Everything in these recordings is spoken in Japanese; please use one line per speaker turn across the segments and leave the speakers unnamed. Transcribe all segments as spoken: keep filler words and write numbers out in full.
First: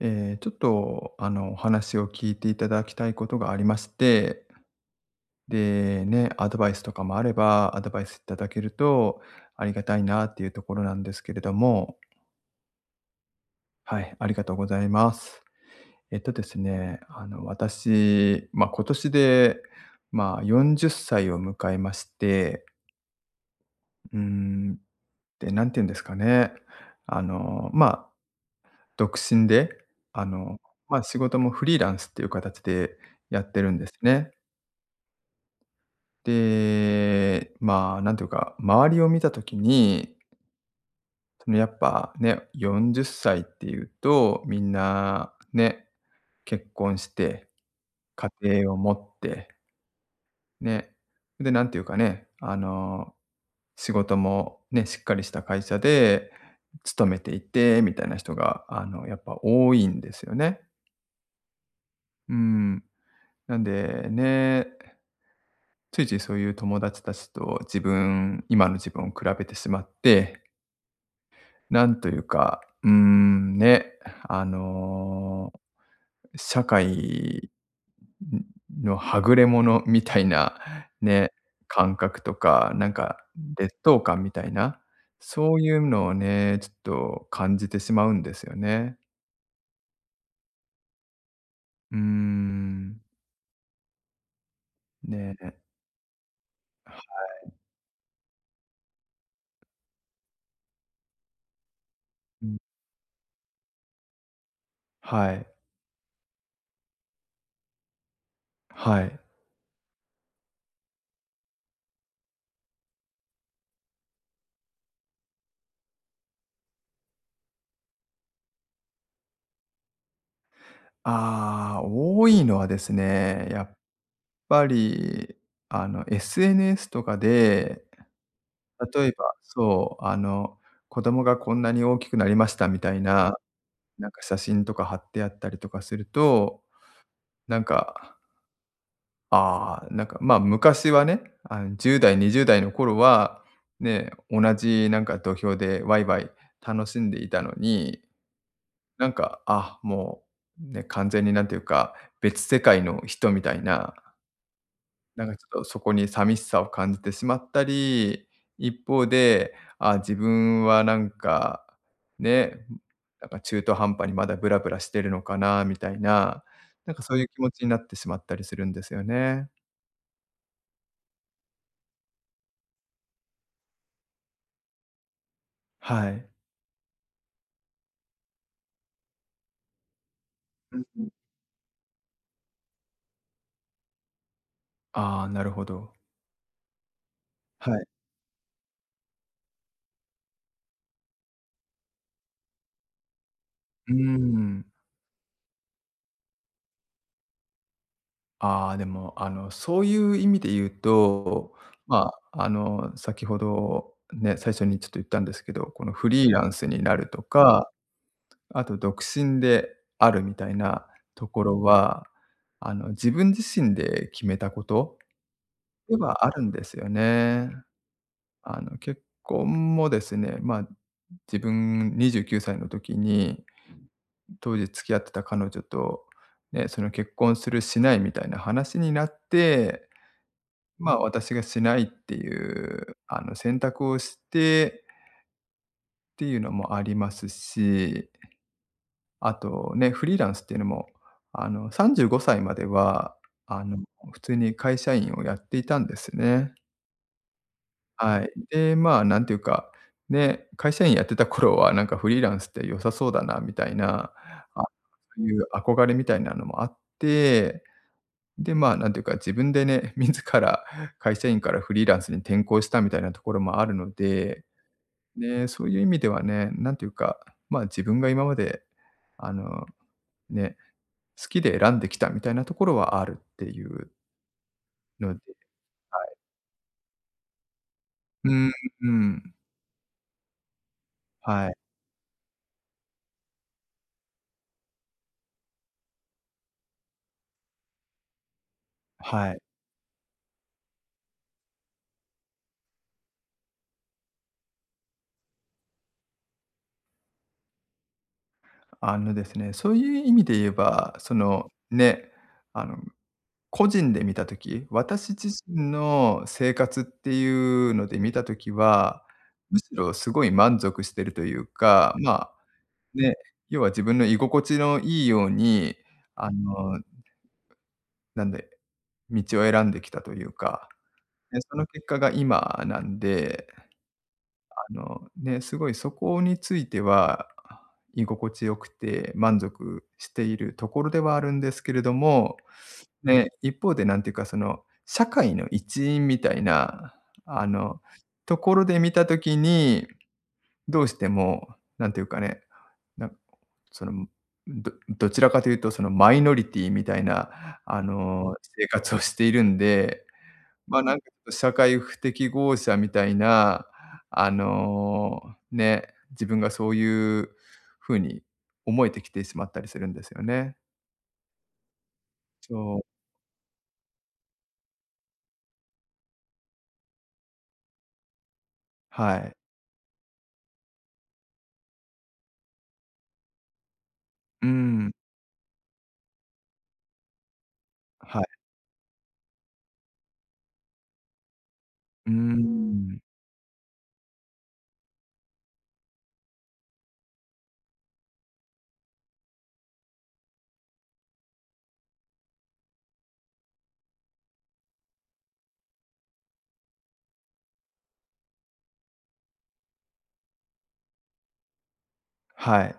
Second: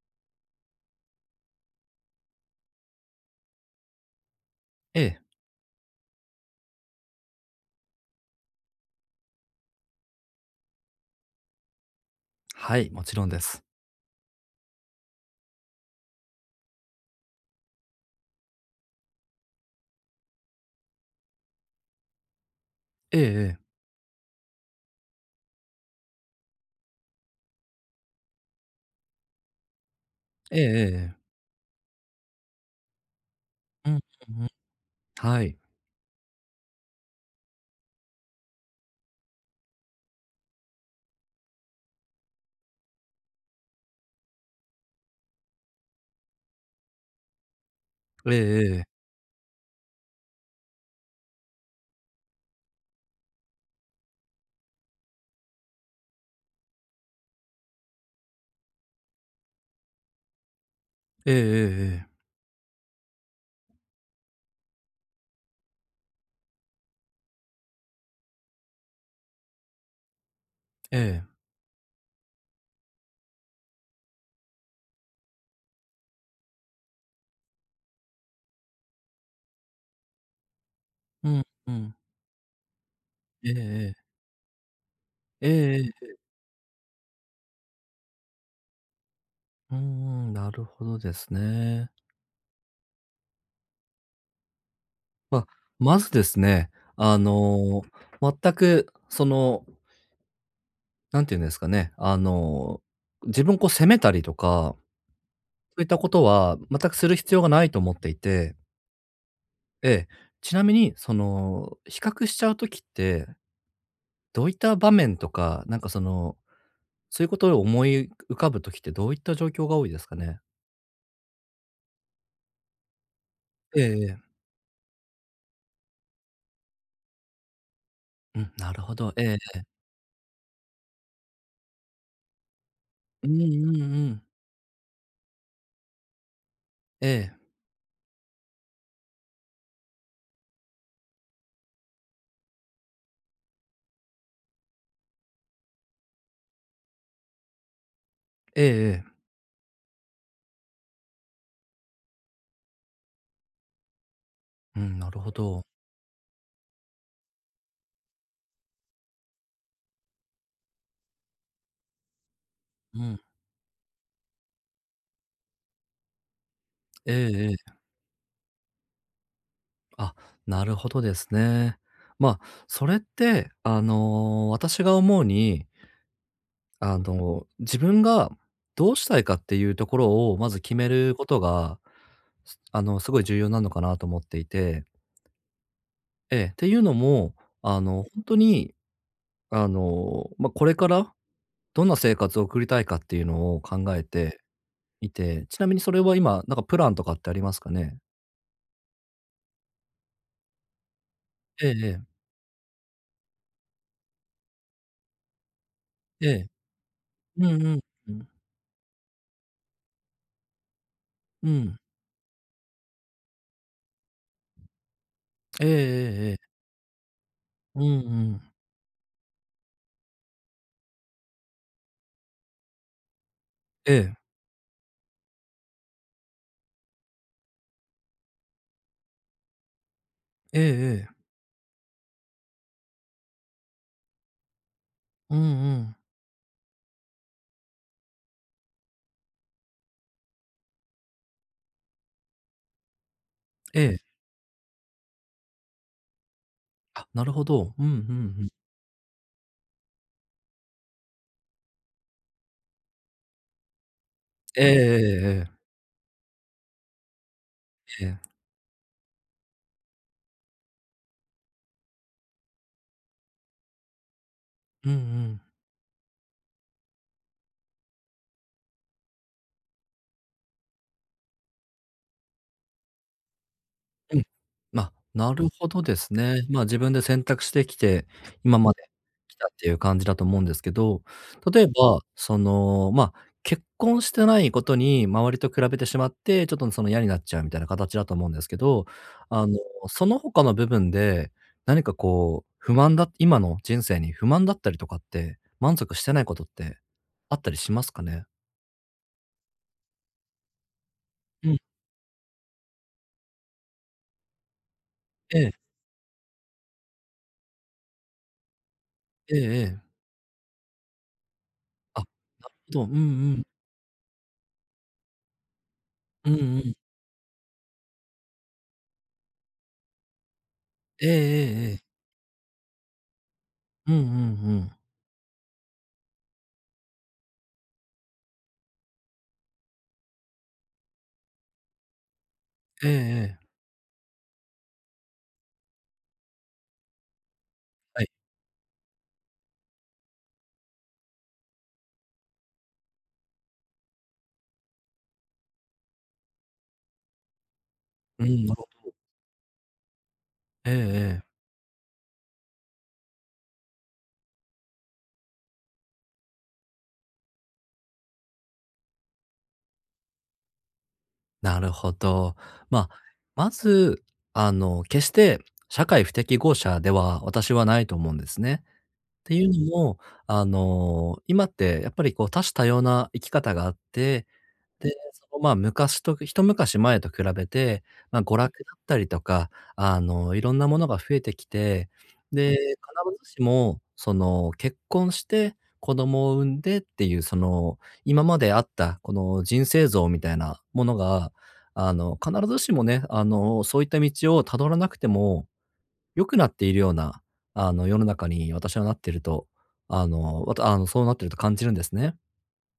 えーちょっと、あの、お話を聞いていただきたいことがありまして、
ええ、
で、ね、アドバイスとかもあれば、アドバイスいただけるとありがたいなっていうところなんですけれども。
はい、もちろんです。
はい、ありがとうございます。えっとですね、あの、私、まあ、今年で、まあ、よんじゅっさいを迎えまして、
ええ
うーん。で、なんていうんですかね、あの、まあ、独身で、あの、
ええ、ええ
まあ、
え
仕
え。
事もフリーランスっていう形でやってるんで
う
す
ん、
ね。
うんうん。はい。
で、まあ、なんていうか、周りを見た時に、そのやっぱね、よんじゅっさいっさいっていうと、みんなね、結婚して、家
ええ
庭
え
を
え、
持って、ね、で、なんていうかね、あの、仕事もね、しっかりした会社で勤めていて、みたいな人が、あの、やっぱ多いんですよね。
ええええええ、
うん。なんでね、ついついそういう友達たちと自分、今の自分を比べてしまって、
ええ。
なんというか、うーん、ね、あの、社会のはぐれ者みたいな、
う
ね、
んうん。
感覚とか、なんか
ええ
劣
え
等
え。
感みたいな、
え
そう
え
いう
え
のを
え。
ね、ちょっと感じてしまうんですよね。
うんうん、なるほどですね。
うーん、
まあ、
ね、
まずですね、あ
は
の、全くその、なんていうんですかね、あ
うん、
の、自分をこう責めたりとか、
はい、
そういったことは全くする必要がないと思っていて、
はい。
ええ、ちなみにその、比較しちゃうときってどういった場面とか、なんかその、そういうことを思い浮かぶときってどういった状況が多いですかね？
ああ、多いのはですね、やっ
ええええ。
ぱり、あの、エスエヌエス とかで
うん、なるほ
例
ど。
え
え
ば、
え。
そう、あの、子供がこんなに大きくなりましたみたい
う
な、
んうんう
なんか
ん。
写真とか貼ってあったりとかすると、
ええ。
なんか、ああ、なんか、ま、昔はね、あの、じゅうだい代、にじゅうだい代の頃は、ね、同じなんか土俵でワイワイ楽しんでいたのに、
えええ
な
え。
んか、あ、もう、ね、完全になんていうか、別世界の人みたいな。
うん、なる
なん
ほ
かちょっ
ど。
とそこに寂しさを感じてしまったり、一方で、あ、自分はなんか、ね、
うん。
なんか中途半端にまだブラブラしてるのかなみたいな、なんか
え
そういう気
え
持
え
ちにな
え。
ってしまったりするんですよね。
あ、なるほどですね。まあ、それって、あの、私が思うに、
はい。
あの、自分がどうしたいかっていうところをまず決
うん
め
うん。
ることが、すあの、すごい重要なのかなと思っていて。
ああ、なるほど。
ええ、っていうのも、
は
あ
い。
の、ほんとにあの、まあ、これからどんな生活を送りたいかっていうのを考
うー
えて
ん。
いて、ちなみにそれは今、なんかプランとかってありますかね？
ああ、でも、あの、そういう意味で言うと、
えええ
ま
え。
あ、あの、先ほどね、最初にちょっと言ったんですけど、このフリ
え
ーラ
え。
ンスになると
うんう
か、
んうん。
あと独身であるみたいなとこ
う
ろ
ん。
は、あの、自分自身で決めたこと
ええ
で
え
は
え
あ
え
るん
え。
ですよね。
うんうん。
あの、結婚もですね、まあ、自分にじゅうきゅうさいの時に、
ええ。
当時付き合ってた彼女と、ね、その結婚するしないみたいな話になって、
ええ
まあ、
ええ。
私がしないっていう、あの、選択をして
うんうん。
っていうのもありますし、あとね、フリーランスっていうのも、あの、さんじゅうごさいまでは、あの、
ええ。
普通に会社員をやっていたんですね。
あ、なるほど。うんうんう
はい。
ん。
で、まあ、なんていうか、ね、会社員やってた頃は、なんかフリーランスって良さそうだなみたいな、
え
あ、そういう
えええ
憧れみたいなのもあって、
ええ。ええ。
で、まあ、なんていうか、自分でね、自ら会社員からフリーランスに転向したみたいなところもあるので、
うんうん。
ね、そういう意味ではね、なんていうか、まあ、自分が今まで、あの、ね、好きで選んできたみたいなところはあるっていう
うん。ま、
ので、
なるほどで
は
す
い。
ね。まあ、自分で選択してきて、
うん、
今まで
うん、
来たっていう感じだと思うんですけど、
はい、
例えば、その、ま、結婚してないことに周りと比べてしまって、ちょっとその嫌になっちゃうみたいな形だと思うんですけど、
はい。
あの、その他の部分で、何かこう、不満だ今の人生に不満だったりとかって、満足してないことってあったりしますかね？
あのですね、そういう意味で言えば、そ
う
の、
ん。
ね、あの、個人で見たとき私自
ええ。
身の生活っていうので見たときは、
ええ
むし
ええ。
ろすごい満足してるというか、
あ、
まあ、
なるほど。うん
ね、
うん。
要は自分の居心地のいいように、
う
あ
んうん。
の、なんで、道を選んできたというか、
えええ
で、その
え
結
え
果が今なんで、
うんうんうん。
あの、ね、すごいそこについては、居心地よくて満足しているところではあるんですけれども、
ええ
ね、
ええ。
一方でなんていうか、その、社会の一員みたいな、あの、
はい。
ところで見たときに、どうしても、なんていうかね、なんその、どどちらかというとそのマイノリティみたいな、あ
う
の、
ん、なる
生
ほ
活をしているんで、
ええ
ま、なんか
ええ。
社会不適合者みたいな、あの、ね、自分がそういう風に思えてきてしまったりするんですよね。
なるほど。
そう、
まあ、まず、あの、決して社会不適合者では私はないと思うんですね。
は
って
い。
いうのも、あの、今ってやっぱりこう多種多様な生き方があって
う
で、
ん、
その、まあ、昔と一昔前と比べて、ま
は
あ、
い。
娯楽だったりとか、あの、いろんなものが増えてきて、
うー
で、必
ん、
ずしも、その、結婚して子供を産んでっていう、その、今まであったこの人生像みたいなものが、あの、必ずしもね、あの、そういった道を辿らなくても良くなっているような、あの、世の中に私はなっていると、あの、わたあの、そうなってると感じるんですね。
はい。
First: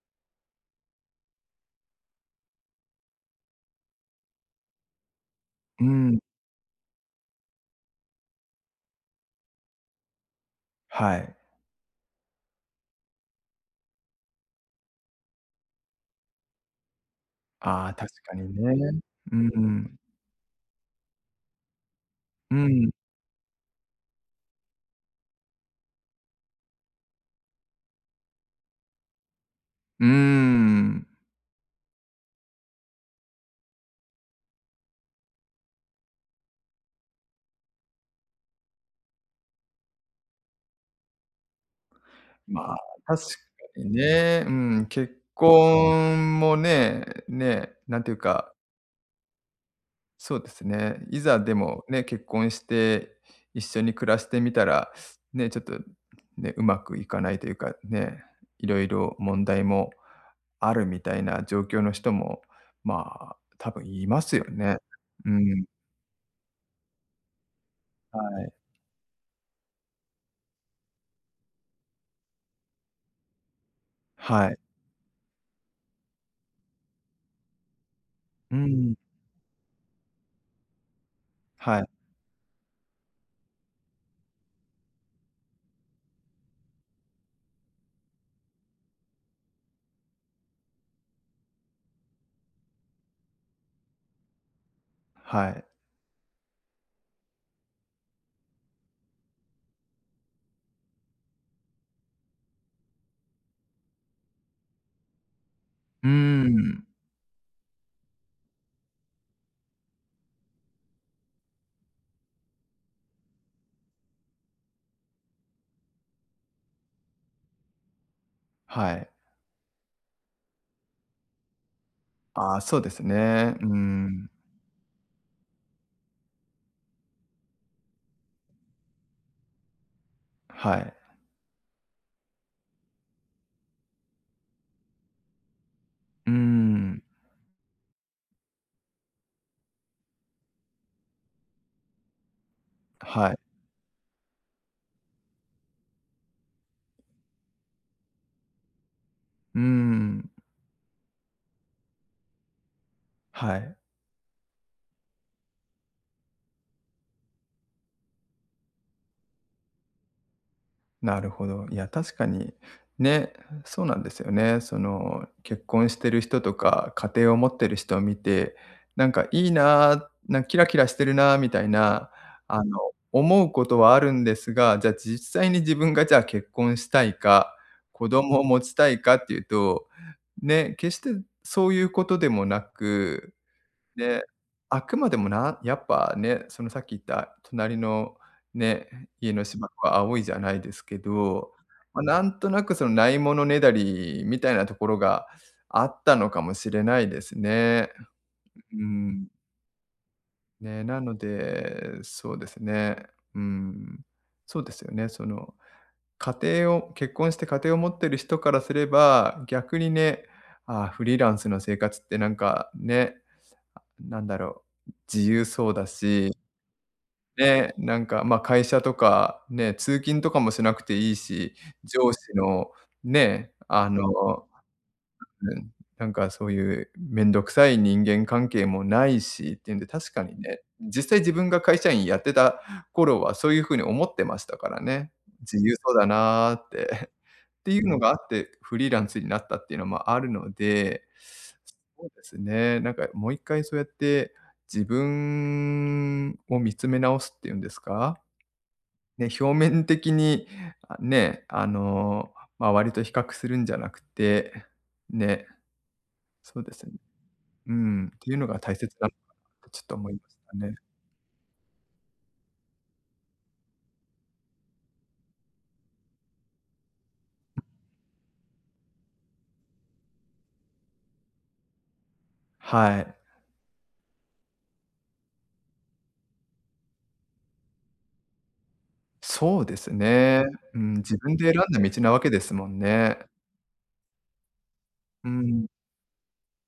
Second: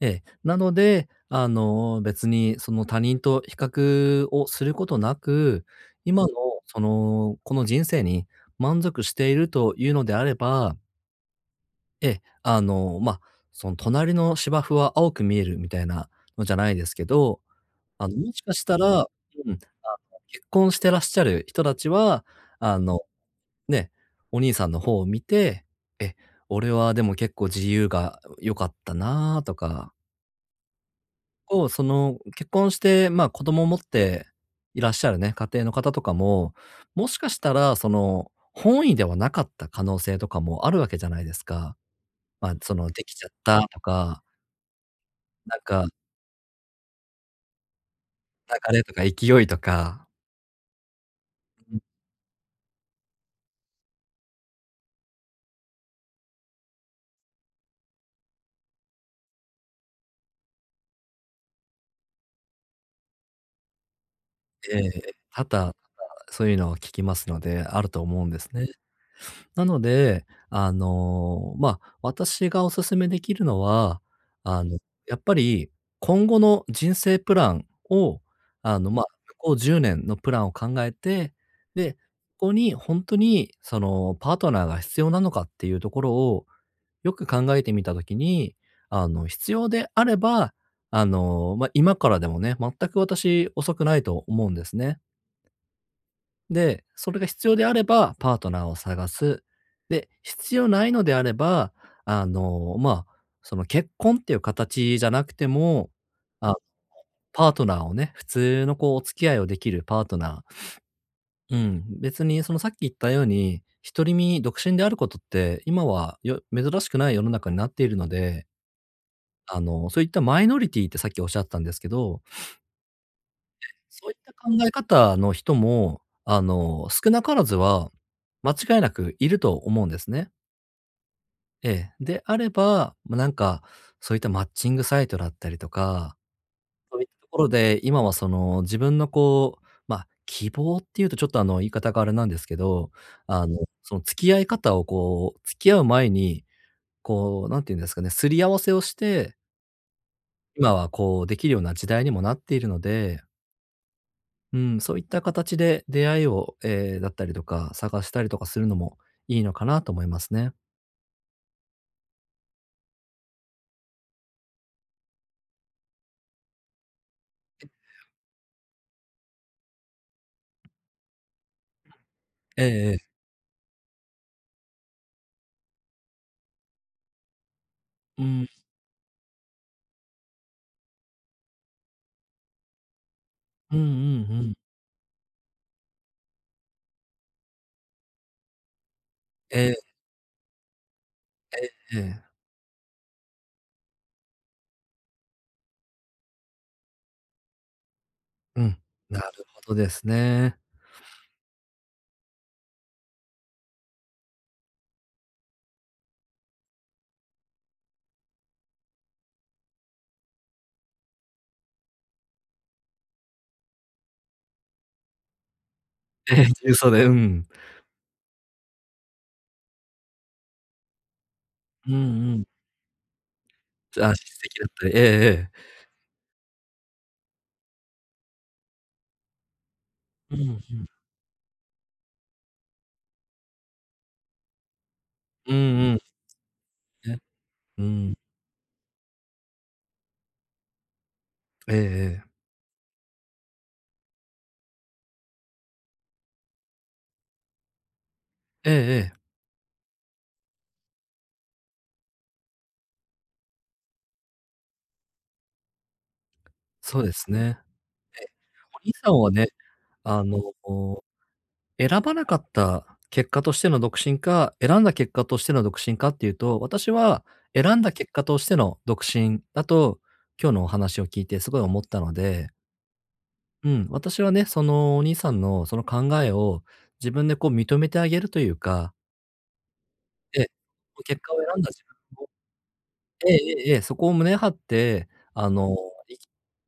ええ。なので、あの、別にその他人と比較をすることなく、
うん、
今のその、この人生に満足しているというのであれば、
はい。
ええ、あの、ま、その隣の芝生は青く見えるみたいなのじゃないですけど、
ああ、
あ
確
の、も
か
し
に
かした
ね。
ら、
う
うん、
ん、
結婚してらっしゃる人たちは、
う
あ
ん、
の、ね、お兄さんの方を見て、え、俺はでも結構自由が良かったなとか
うーん。
構、その、結婚して、まあ、子供を持っていらっしゃるね、家庭の方とかも、もしかしたら、その、本意ではなかった可能性とかもあるわけじゃないですか。まあ、
ま
そ
あ、
の、でき
確
ちゃ
か
ったと
に
か、
ね、うん、結
なんか、
婚もね、ね、なんていうか。
流れとか勢いとか、
そうですね。いざで
うん、
もね、結婚して一緒に暮らしてみたら、ね、ちょっとね、うまくいかないというかね、いろいろ問題もあるみたいな状況の人も、まあ、多分いますよね。
ええ、
う
多
ん。
々そういうのを聞きますので、あると
は
思うんです
い。
ね。なので、あの、まあ、私がお勧めできるのは、
はい。
あの、やっぱり今後の人生プランを、
う
あの、
ん。
まあ向こうじゅうねんのプランを考えて、
はい。
で、ここに本当にそのパートナーが必要なのかっていうところをよく考えてみたときに、あの、必要であれば、あの、まあ、今からでもね、全く私遅くないと思うんですね。
はい。
で、それが必要であれば、パートナーを探す。で、必要ないのであれば、あの、まあ、その結婚っていう形じゃなくても、
うー
あ、
ん。
パートナーをね、普通のこうお付き合いをできるパートナー。うん、別にそのさっき言ったように、独り身、独身であることって、今はよ珍しくない世の中になっているので、
はい。
あの、そういったマイノリティってさっきおっしゃったんですけど、
ああ、そうですね。うー
そういっ
ん。
た考え方の人も、あの、少なからずは、間違いなくいると思うんですね。
はい。
ええ。であれば、ま、なんか、そういったマッチングサイトだったりとか、
うー
そう
ん。
いったところで、今はその、自分のこう、ま、希望っていうとちょっとあの、言い方があれなんですけど、
はい。
あの、その付き合い方をこう、付き合う前に、こう、何て言うんですかね、すり合わせをして、
うーん。
今はこう、できるような時代にもなっているので
はい。
うん、そういった形で出会いを、えーだったりとか、探したりとかするのもいいのかなと思いますね。
なるほど。いや、確かに、ね、そうなんですよね。その、結婚してる人とか、家庭を持ってる人を見て、なんかいいな、な、キラキラしてるなみたいな、あ
えええ
の、
え。
思うことはあるんですが、じゃあ実際に自分がじゃあ結婚したいか、子
う
供を
ん。
持ちたいかっていうと、ね、決してそういうことでもなく、
うんうん
で、
うん。
あくまでもなやっぱね、そのさっき言った隣のね、家の芝
え
生
え
は青いじゃないですけど、
え
まあ、な
え。
んとなくそのないものねだりみたいなところがあったのかもしれないですね。
う
う
ん。な
ん。
るほどですね。
ね、なので、そうですね。うん。そうですよね。その、家庭を結婚して家庭を持ってる人からすれば、逆にね、ああ、フリーランスの生活ってなんかね、なんだろう、自由そうだし、
ええ、重曹で、うん。
ね、なんか、まあ、会社とかね、通勤とかもしなくていいし、
うん
上司
うん。
のね、あ
あ、叱
の
責だったり、えええ
うん、
え。
なんかそういうめんどくさい人間関係もないしっていうんで、確か
うん
に
う
ね、
ん。
実際自分が会社員やってた頃はそういう風に思ってましたからね。
うん
自由
う
そ
ん。
うだなって。
ね。
ってい
う
うのが
ん。
あって、フリーランスになったっていうのもあるので、
ええ
そう
え
で
え。
すね、なんかもう一回そうやって自分を見つめ直すっていうんですか、
ええええ。
ね、表面的に、あ、ね、あの、周りと比較するんじゃなくて、ね、そうですね。
そうですね。
うん、っ
ええ、
ていうのが大
お兄
切な
さ
のか
んは
な
ね、
ってちょっと思いま
あの
したね。
選ばなかった結果としての独身か、選んだ結果としての独身かっていうと、私は選んだ結果としての独身だと、今日のお話を聞いてすごい思ったので、
はい。
うん、私はね、そのお兄さんのその考えを自分でこう認めてあげるというか、
そうですね。
で
うん、自
結果
分
を選
で選
んだ
ん
自
だ
分
道なわけですもんね。
ええええええ、そこを胸張って、
う
あ
ん。
の、生き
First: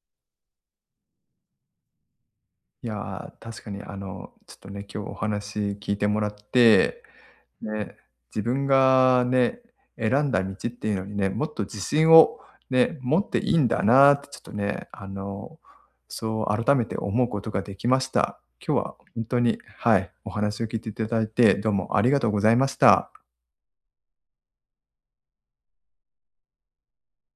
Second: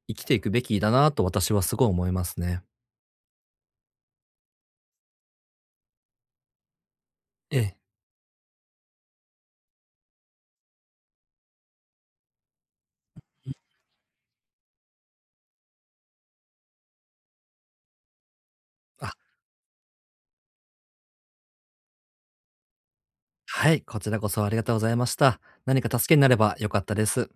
生きていくべきだなと私はすごい思いますね。
いやー、確かにあの、ちょっとね、今日お話聞いてもらって
ええ。
ね、自分がね、選んだ道っていうのにね、もっと自信をね、持って
うん。
いいんだなってちょっとね、あの、そう改めて思うことができました。今日は
あ、
本当に、はい、お話を聞いていただいて、どうもありがとうございました。
はい、こちらこそありがとうございました。何か助けになれば良かったです。